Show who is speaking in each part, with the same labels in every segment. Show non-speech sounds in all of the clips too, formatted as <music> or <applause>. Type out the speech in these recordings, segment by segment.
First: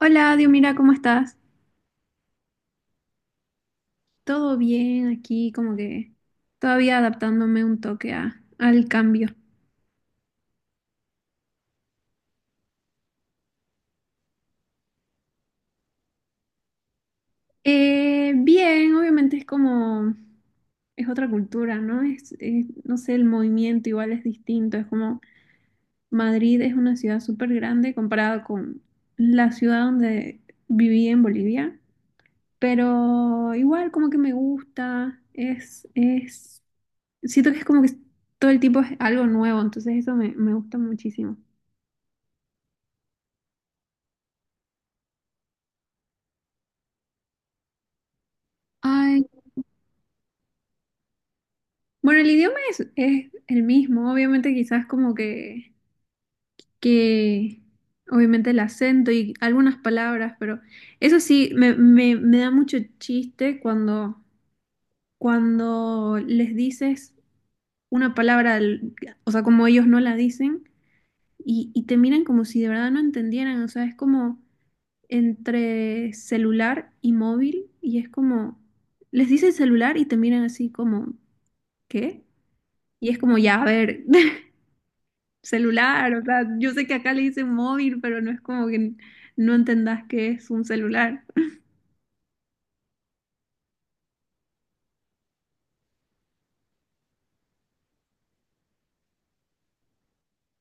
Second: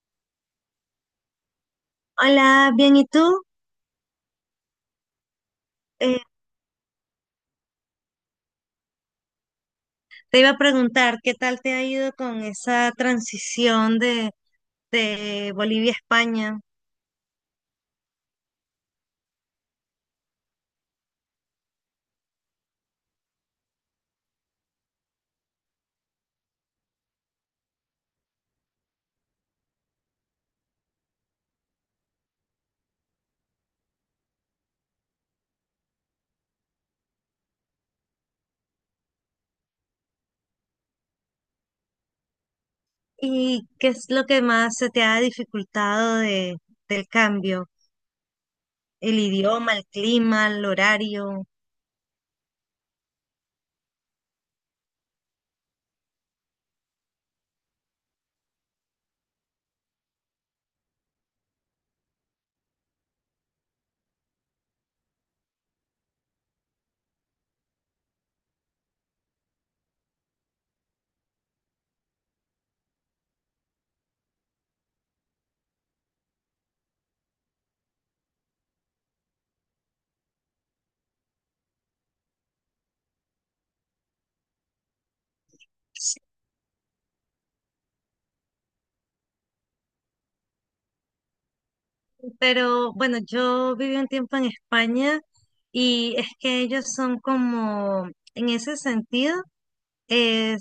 Speaker 1: Hola, Dios, mira, ¿cómo estás?
Speaker 2: Hola, bien, ¿y tú?
Speaker 1: Todo bien aquí, como que
Speaker 2: Eh,
Speaker 1: todavía adaptándome un toque al cambio.
Speaker 2: Te iba a preguntar, ¿qué tal te ha ido con esa transición de Bolivia a España?
Speaker 1: Bien, obviamente es como, es otra cultura, ¿no? No sé, el movimiento igual es distinto, es como Madrid es una ciudad súper grande comparada con la ciudad donde viví en Bolivia, pero igual como que me gusta, siento que es como que todo el tiempo es algo nuevo, entonces eso me gusta muchísimo.
Speaker 2: ¿Y qué es lo que más se te ha dificultado del cambio? El
Speaker 1: Ay,
Speaker 2: idioma, el clima, el horario.
Speaker 1: bueno, el idioma es el mismo, obviamente quizás como que, obviamente el acento y algunas palabras, pero eso sí, me da mucho chiste cuando les dices una palabra, o sea, como ellos no la dicen, y te miran como si de verdad no entendieran, o sea, es como entre celular y móvil, y es como, les dices celular y te miran así como, ¿qué? Y es como, ya, a ver. <laughs> Celular, o sea, yo sé que acá le dicen móvil, pero no es como que no entendás que es un celular.
Speaker 2: Pero bueno, yo viví un tiempo en España y es que ellos son como, en ese sentido.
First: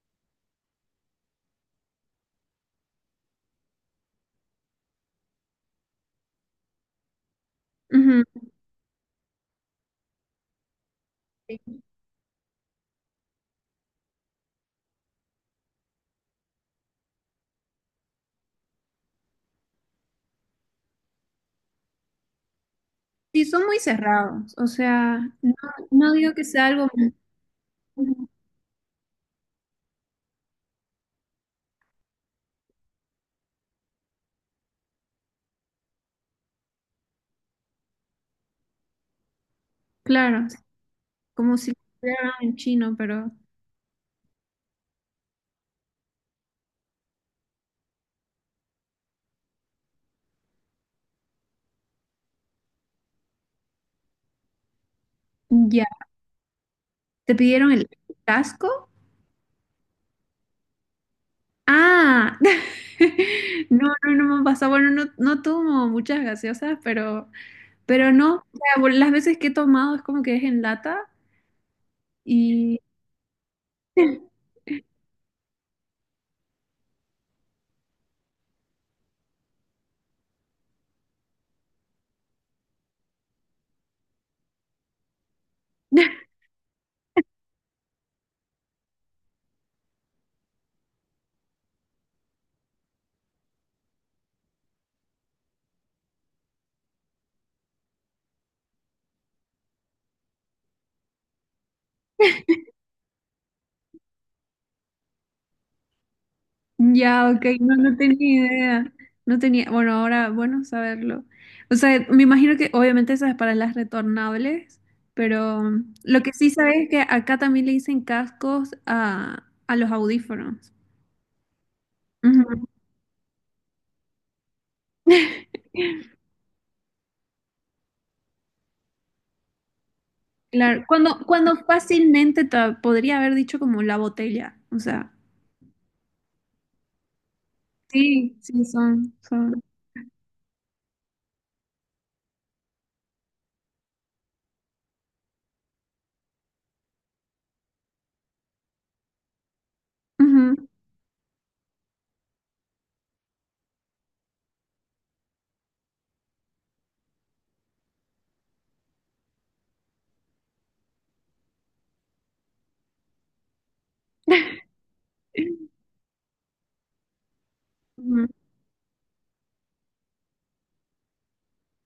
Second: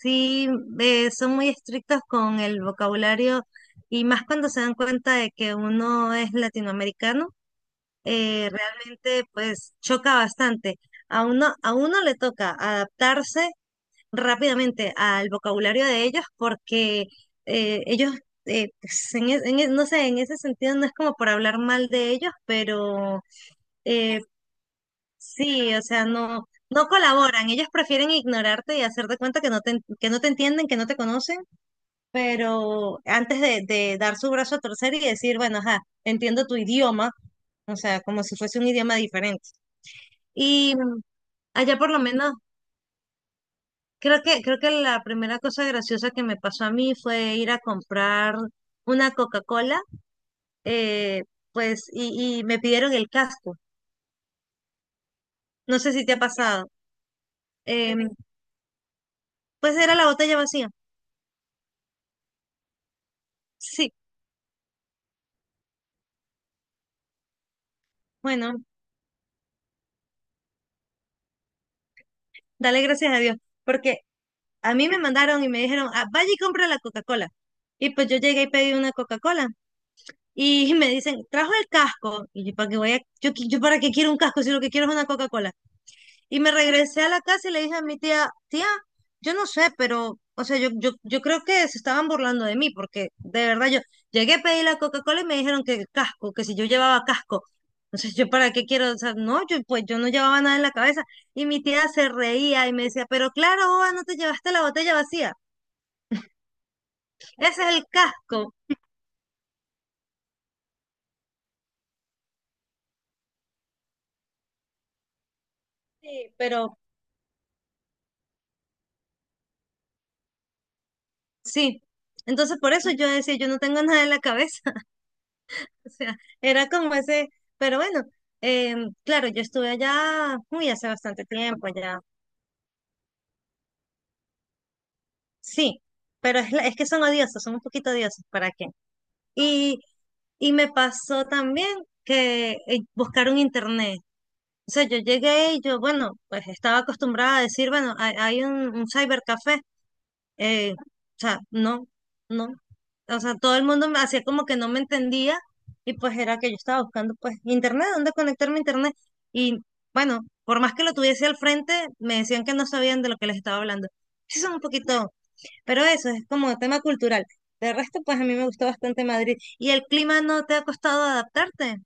Speaker 2: Sí, son muy estrictos con el vocabulario y más cuando se dan cuenta de que uno es latinoamericano.
Speaker 1: Ujú.
Speaker 2: Realmente pues choca bastante. A uno le toca adaptarse rápidamente al vocabulario de ellos porque ellos, pues, en e- no sé, en ese sentido no es como por hablar mal de ellos, pero
Speaker 1: Sí, son muy
Speaker 2: eh,
Speaker 1: cerrados, o sea, no,
Speaker 2: sí, o sea,
Speaker 1: no digo que
Speaker 2: no,
Speaker 1: sea
Speaker 2: no
Speaker 1: algo
Speaker 2: colaboran. Ellos prefieren ignorarte y hacer de cuenta que no que no te entienden, que no te conocen, pero antes de dar su brazo a torcer y decir, bueno, ajá, entiendo tu idioma, o sea, como si fuese un idioma diferente.
Speaker 1: claro,
Speaker 2: Y
Speaker 1: como si lo
Speaker 2: allá por lo
Speaker 1: hicieran
Speaker 2: menos,
Speaker 1: en chino, pero
Speaker 2: creo que la primera cosa graciosa que me pasó a mí fue ir a comprar una Coca-Cola, eh, y me pidieron el casco. No
Speaker 1: ya.
Speaker 2: sé si te ha pasado.
Speaker 1: ¿Te pidieron el
Speaker 2: Em,
Speaker 1: casco?
Speaker 2: pues era la botella vacía.
Speaker 1: Ah, <laughs> no,
Speaker 2: Sí.
Speaker 1: no, no me ha pasado. Bueno, no, no tomo muchas gaseosas, pero no. O
Speaker 2: Bueno,
Speaker 1: sea, bueno, las veces que he tomado es como que es en lata y
Speaker 2: dale gracias a Dios, porque
Speaker 1: <laughs>
Speaker 2: a mí me mandaron y me dijeron: "Ah, vaya y compra la Coca-Cola". Y pues yo llegué y pedí una Coca-Cola. Y <laughs> me dicen, ¿trajo el casco? Y yo, ¿para qué voy yo para qué quiero un casco si lo que quiero es una Coca-Cola? Y me regresé a la casa y le dije a mi tía: tía, yo no sé, pero, o sea, yo creo que se estaban burlando de mí, porque de verdad yo llegué a pedir la Coca-Cola y me dijeron que el casco, que si yo llevaba casco. Entonces, ¿yo para qué quiero? O sea, no, yo pues yo no llevaba nada en la cabeza. Y mi tía se reía y me decía, pero claro, boba, no te llevaste la botella vacía.
Speaker 1: ya, ok,
Speaker 2: Ese es
Speaker 1: no,
Speaker 2: el
Speaker 1: no tenía
Speaker 2: casco.
Speaker 1: idea. No tenía, bueno, ahora, bueno, saberlo. O sea, me imagino que obviamente esas para las retornables, pero lo que
Speaker 2: Sí,
Speaker 1: sí sabes
Speaker 2: pero
Speaker 1: es que acá también le dicen cascos a los audífonos.
Speaker 2: sí. Entonces,
Speaker 1: Ujú.
Speaker 2: por eso yo decía, yo no tengo nada en la cabeza. <laughs> O sea,
Speaker 1: <laughs>
Speaker 2: era como ese, pero bueno, claro, yo estuve allá, uy,
Speaker 1: Claro,
Speaker 2: hace bastante
Speaker 1: cuando
Speaker 2: tiempo ya,
Speaker 1: fácilmente te podría haber dicho como la botella, o sea.
Speaker 2: sí, pero es que son odiosos, son un poquito odiosos,
Speaker 1: Sí,
Speaker 2: ¿para
Speaker 1: sí,
Speaker 2: qué?
Speaker 1: son, son.
Speaker 2: Y, y me pasó también que buscaron internet. O sea, yo llegué y yo, bueno, pues estaba acostumbrada a decir, bueno, hay un cybercafé.
Speaker 1: Ujú.
Speaker 2: eh, o sea, no, no. O sea, todo el mundo me hacía como que no me entendía y pues era que yo estaba buscando pues internet, dónde conectarme a internet. Y bueno, por más que lo tuviese al frente, me decían que no sabían de lo que les estaba hablando. Sí, son un poquito,
Speaker 1: <laughs>
Speaker 2: pero eso es como tema cultural. De resto, pues a
Speaker 1: Ujú.
Speaker 2: mí me gustó bastante Madrid. ¿Y el clima no te ha costado adaptarte?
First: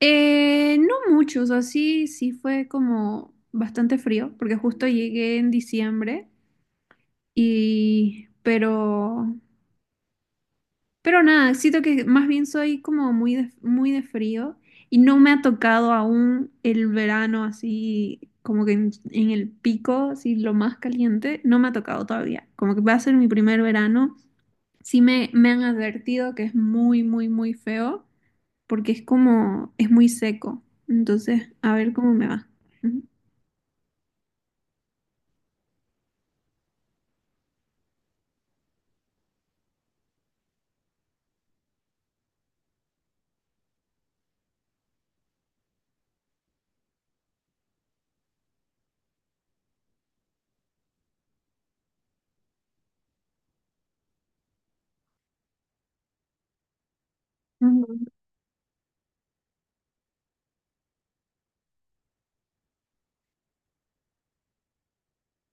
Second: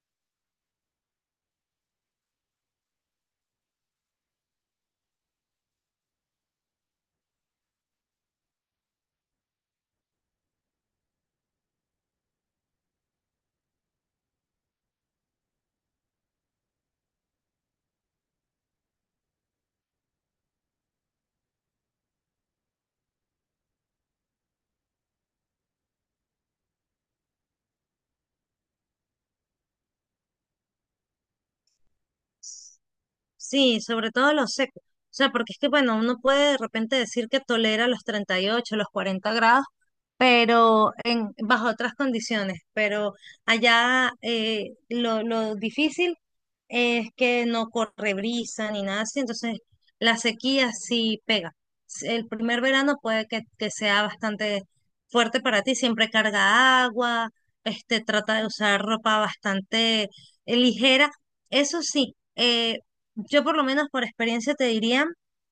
Speaker 1: No mucho, o sea, sí, sí fue como bastante frío, porque justo llegué en diciembre y, pero nada, siento que más bien soy como muy de frío y no me ha tocado aún el verano así, como que en el pico, así lo más caliente, no me ha tocado todavía, como que va a ser mi primer verano, sí me han advertido que es muy, muy, muy feo porque es como, es muy seco. Entonces, a ver cómo me va. Ujú.
Speaker 2: Sí, sobre todo lo seco. O sea, porque es que, bueno, uno puede de repente decir que tolera los 38 los 40 grados, pero en, bajo otras condiciones. Pero allá lo difícil es que no corre brisa ni nada así, entonces la sequía sí pega. El primer verano puede que sea bastante fuerte para ti. Siempre carga agua,
Speaker 1: Ujú.
Speaker 2: este, trata de usar ropa bastante ligera. Eso sí, yo por lo menos por experiencia te diría,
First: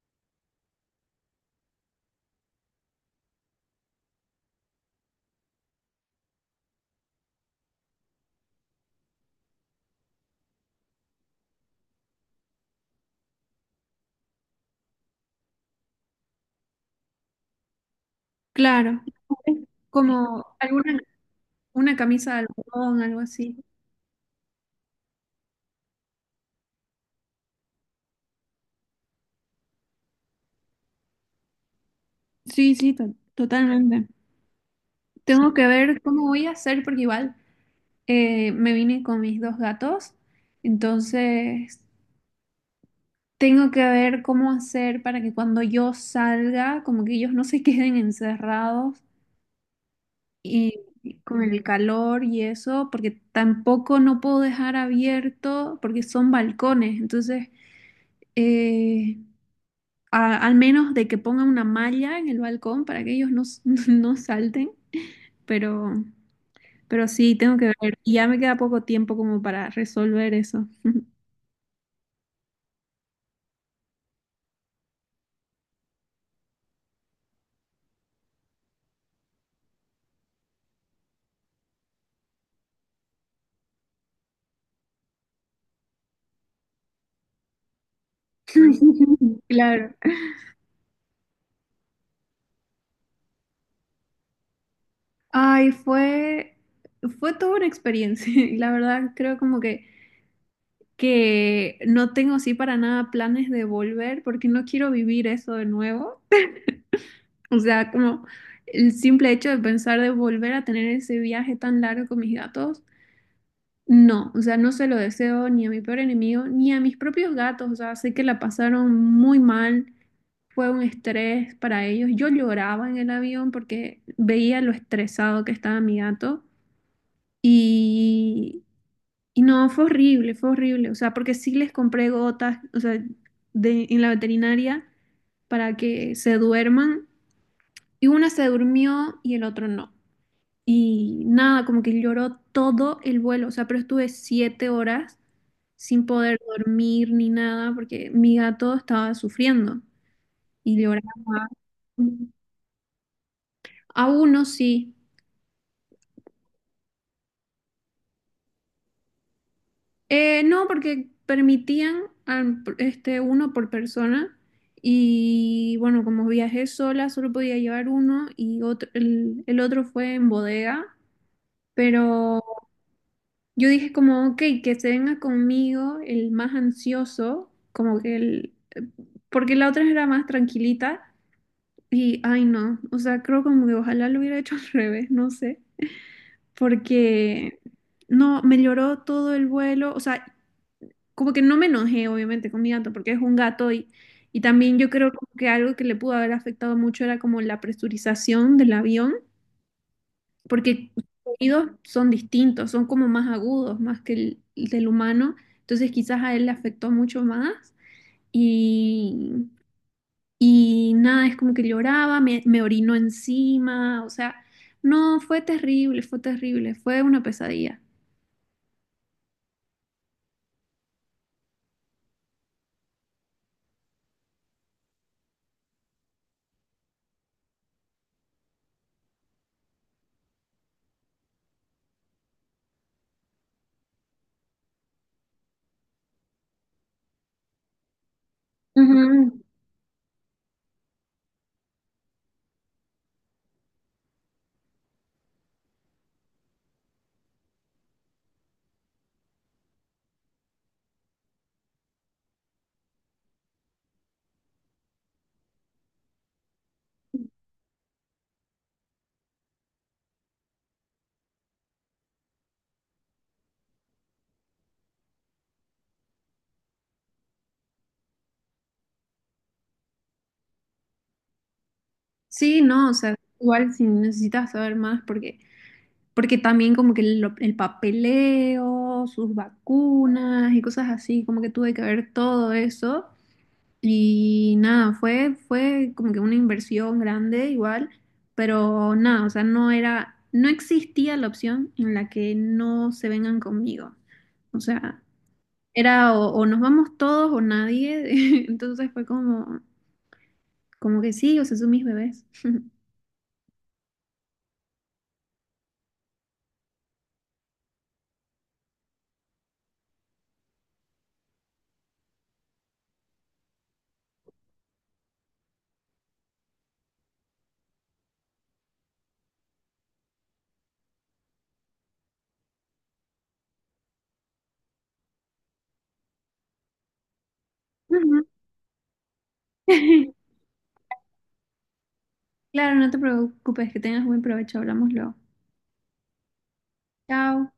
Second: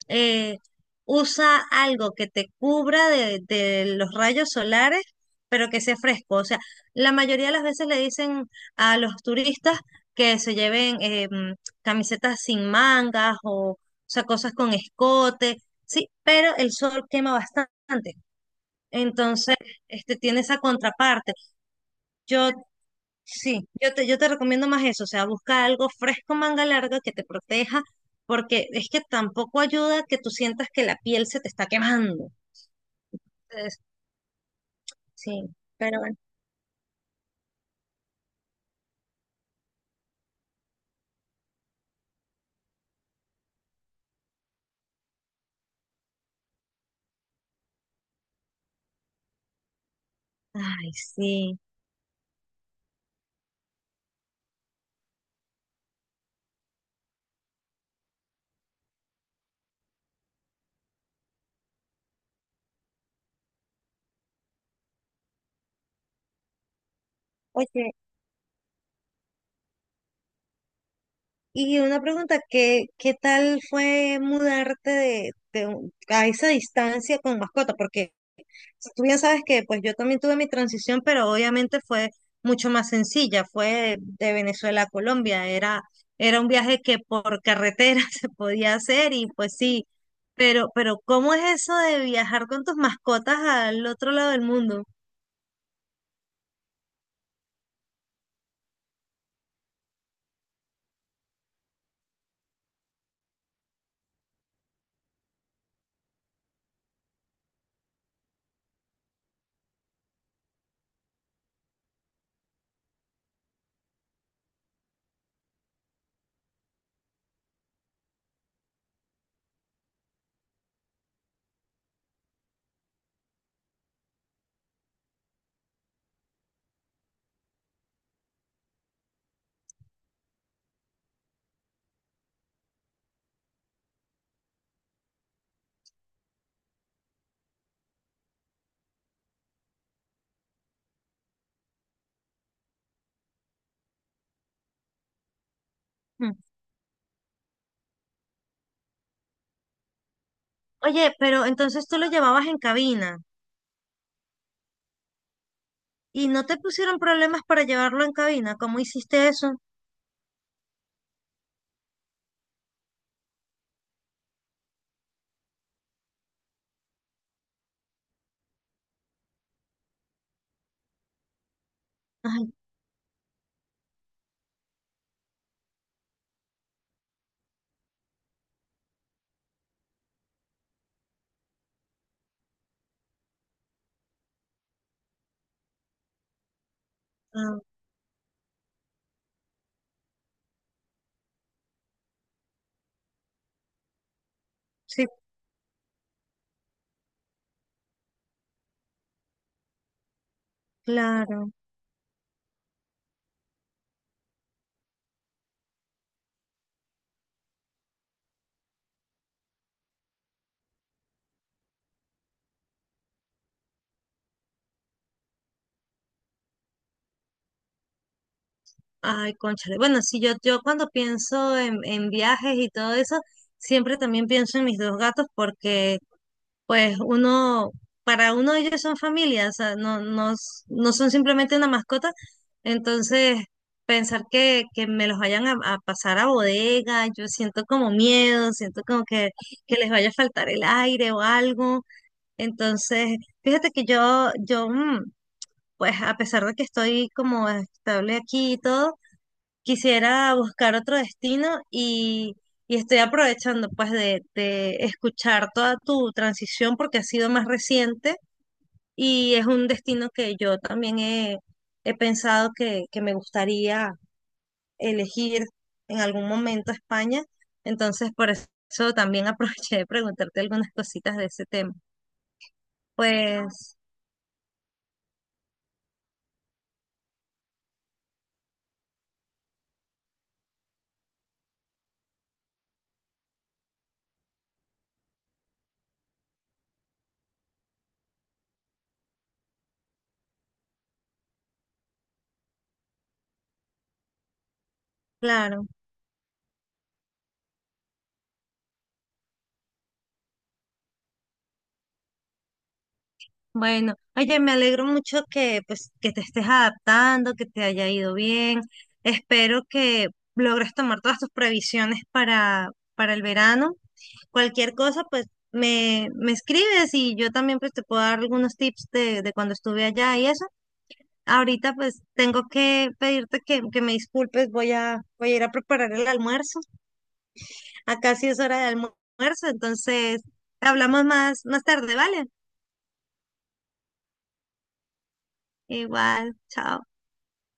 Speaker 2: eh, usa algo que te cubra de los rayos solares, pero que sea fresco. O sea, la mayoría de las veces le dicen a los turistas que se lleven camisetas sin mangas o sea, cosas con escote, sí, pero el sol quema bastante.
Speaker 1: Claro,
Speaker 2: Entonces, este tiene
Speaker 1: como
Speaker 2: esa
Speaker 1: alguna
Speaker 2: contraparte.
Speaker 1: una camisa de
Speaker 2: Yo
Speaker 1: algodón, algo así.
Speaker 2: yo te recomiendo más eso, o sea, busca algo fresco, manga larga que te proteja porque es que tampoco ayuda que tú sientas que la piel se te está quemando.
Speaker 1: Sí, sí, to-
Speaker 2: Entonces,
Speaker 1: totalmente.
Speaker 2: sí,
Speaker 1: Tengo que
Speaker 2: pero
Speaker 1: ver
Speaker 2: bueno.
Speaker 1: cómo voy a hacer porque igual me vine con mis dos gatos, entonces tengo que ver cómo hacer para que cuando yo salga, como que ellos no se <laughs> queden encerrados y
Speaker 2: Ay,
Speaker 1: con
Speaker 2: sí.
Speaker 1: el calor y eso, porque tampoco no puedo dejar abierto, porque son balcones. Entonces, eh, al menos de que pongan una malla en el balcón para que ellos no, <laughs> no salten, pero, pero sí, tengo que
Speaker 2: Oye,
Speaker 1: ver. Y ya me queda poco tiempo como para resolver eso.
Speaker 2: y una pregunta, ¿qué tal fue mudarte a esa distancia con mascota? Porque tú bien sabes que pues yo también tuve mi transición, pero obviamente fue mucho más sencilla, fue de Venezuela a Colombia, era un viaje que por carretera <laughs> se podía hacer y
Speaker 1: <laughs>
Speaker 2: pues sí,
Speaker 1: Claro.
Speaker 2: pero ¿cómo es eso de viajar con tus mascotas al otro lado del mundo?
Speaker 1: Ay, fue toda una experiencia. <laughs> La verdad, creo como que no tengo sí para nada planes de volver porque no quiero vivir eso de nuevo. O sea, como el simple hecho de pensar de volver a tener ese viaje tan largo con mis gatos, no, o sea, no se lo deseo ni a mi peor enemigo ni a mis propios gatos. O sea, sé que la pasaron muy mal, fue un estrés para ellos. Yo lloraba en el avión porque veía lo estresado que estaba mi gato. Y Y no, fue horrible, fue horrible. O sea, porque sí les compré gotas, o sea, en la veterinaria para que se duerman. Y una se durmió y el otro no. Y nada, como que lloró todo el vuelo. O sea, pero estuve 7 horas sin
Speaker 2: Mm.
Speaker 1: poder dormir ni nada porque mi gato estaba sufriendo y lloraba.
Speaker 2: Oye, pero entonces tú lo llevabas en cabina.
Speaker 1: A uno sí,
Speaker 2: ¿Y no te pusieron problemas para llevarlo en cabina? ¿Cómo hiciste eso?
Speaker 1: No, porque permitían este, uno por persona y bueno, como viajé sola, solo podía llevar uno y otro, el otro fue en bodega, pero
Speaker 2: Ay,
Speaker 1: yo dije como, ok, que se venga conmigo el más ansioso, como que el, porque la otra era más tranquilita y, ay no, o sea, creo como que ojalá lo hubiera hecho al <laughs> revés, no sé,
Speaker 2: ah,
Speaker 1: porque... No, me lloró todo el vuelo, o sea, como que no me enojé, obviamente, con mi gato, porque es un gato y también yo
Speaker 2: sí,
Speaker 1: creo como que algo que le pudo haber afectado mucho era como la presurización del avión, porque sus
Speaker 2: claro.
Speaker 1: oídos son distintos, son como más agudos, más que el del humano, entonces quizás a él le afectó mucho más y, y nada, es como que lloraba, me orinó encima, o sea, no, fue terrible, fue terrible, fue una pesadilla.
Speaker 2: Ay, cónchale. Bueno, sí, yo cuando pienso en viajes y todo eso, siempre también pienso en mis 2 gatos porque, pues, uno, para uno ellos son familia, o sea, no son simplemente una mascota. Entonces, pensar que me los vayan a pasar a bodega, yo siento como miedo, siento como
Speaker 1: Ujú.
Speaker 2: que les vaya a faltar el aire o algo. Entonces, fíjate que pues a pesar de que estoy como estable aquí y todo, quisiera buscar otro destino y estoy aprovechando pues de escuchar toda tu transición porque ha sido más reciente y es un destino que he pensado que me gustaría elegir en algún momento España. Entonces, por eso también <laughs> aproveché de preguntarte algunas cositas de ese tema.
Speaker 1: Sí, no, o sea, igual
Speaker 2: Pues,
Speaker 1: si necesitas saber más, Porque también como que el papeleo, sus vacunas y cosas así, como que tuve que ver todo eso. Y nada, fue como que una inversión grande igual, pero nada, o sea, no era, no existía la opción en la que no se vengan conmigo. O sea,
Speaker 2: claro.
Speaker 1: era o nos vamos todos o nadie. <laughs> Entonces fue como que sí, o sea, son mis bebés. <laughs>
Speaker 2: Bueno, oye, me alegro mucho que pues que te estés adaptando, que te haya ido bien. Espero que logres tomar todas tus previsiones para el verano. Cualquier cosa, pues me escribes y yo también pues te puedo dar algunos tips de cuando estuve allá y eso. Ahorita pues tengo que pedirte que me disculpes, voy a ir a preparar el almuerzo. Acá
Speaker 1: Ujú.
Speaker 2: sí es hora de almuerzo, entonces
Speaker 1: <laughs>
Speaker 2: hablamos más tarde, ¿vale?
Speaker 1: Claro, no te preocupes, que tengas buen provecho, hablamos luego.
Speaker 2: Igual, chao.
Speaker 1: Chao.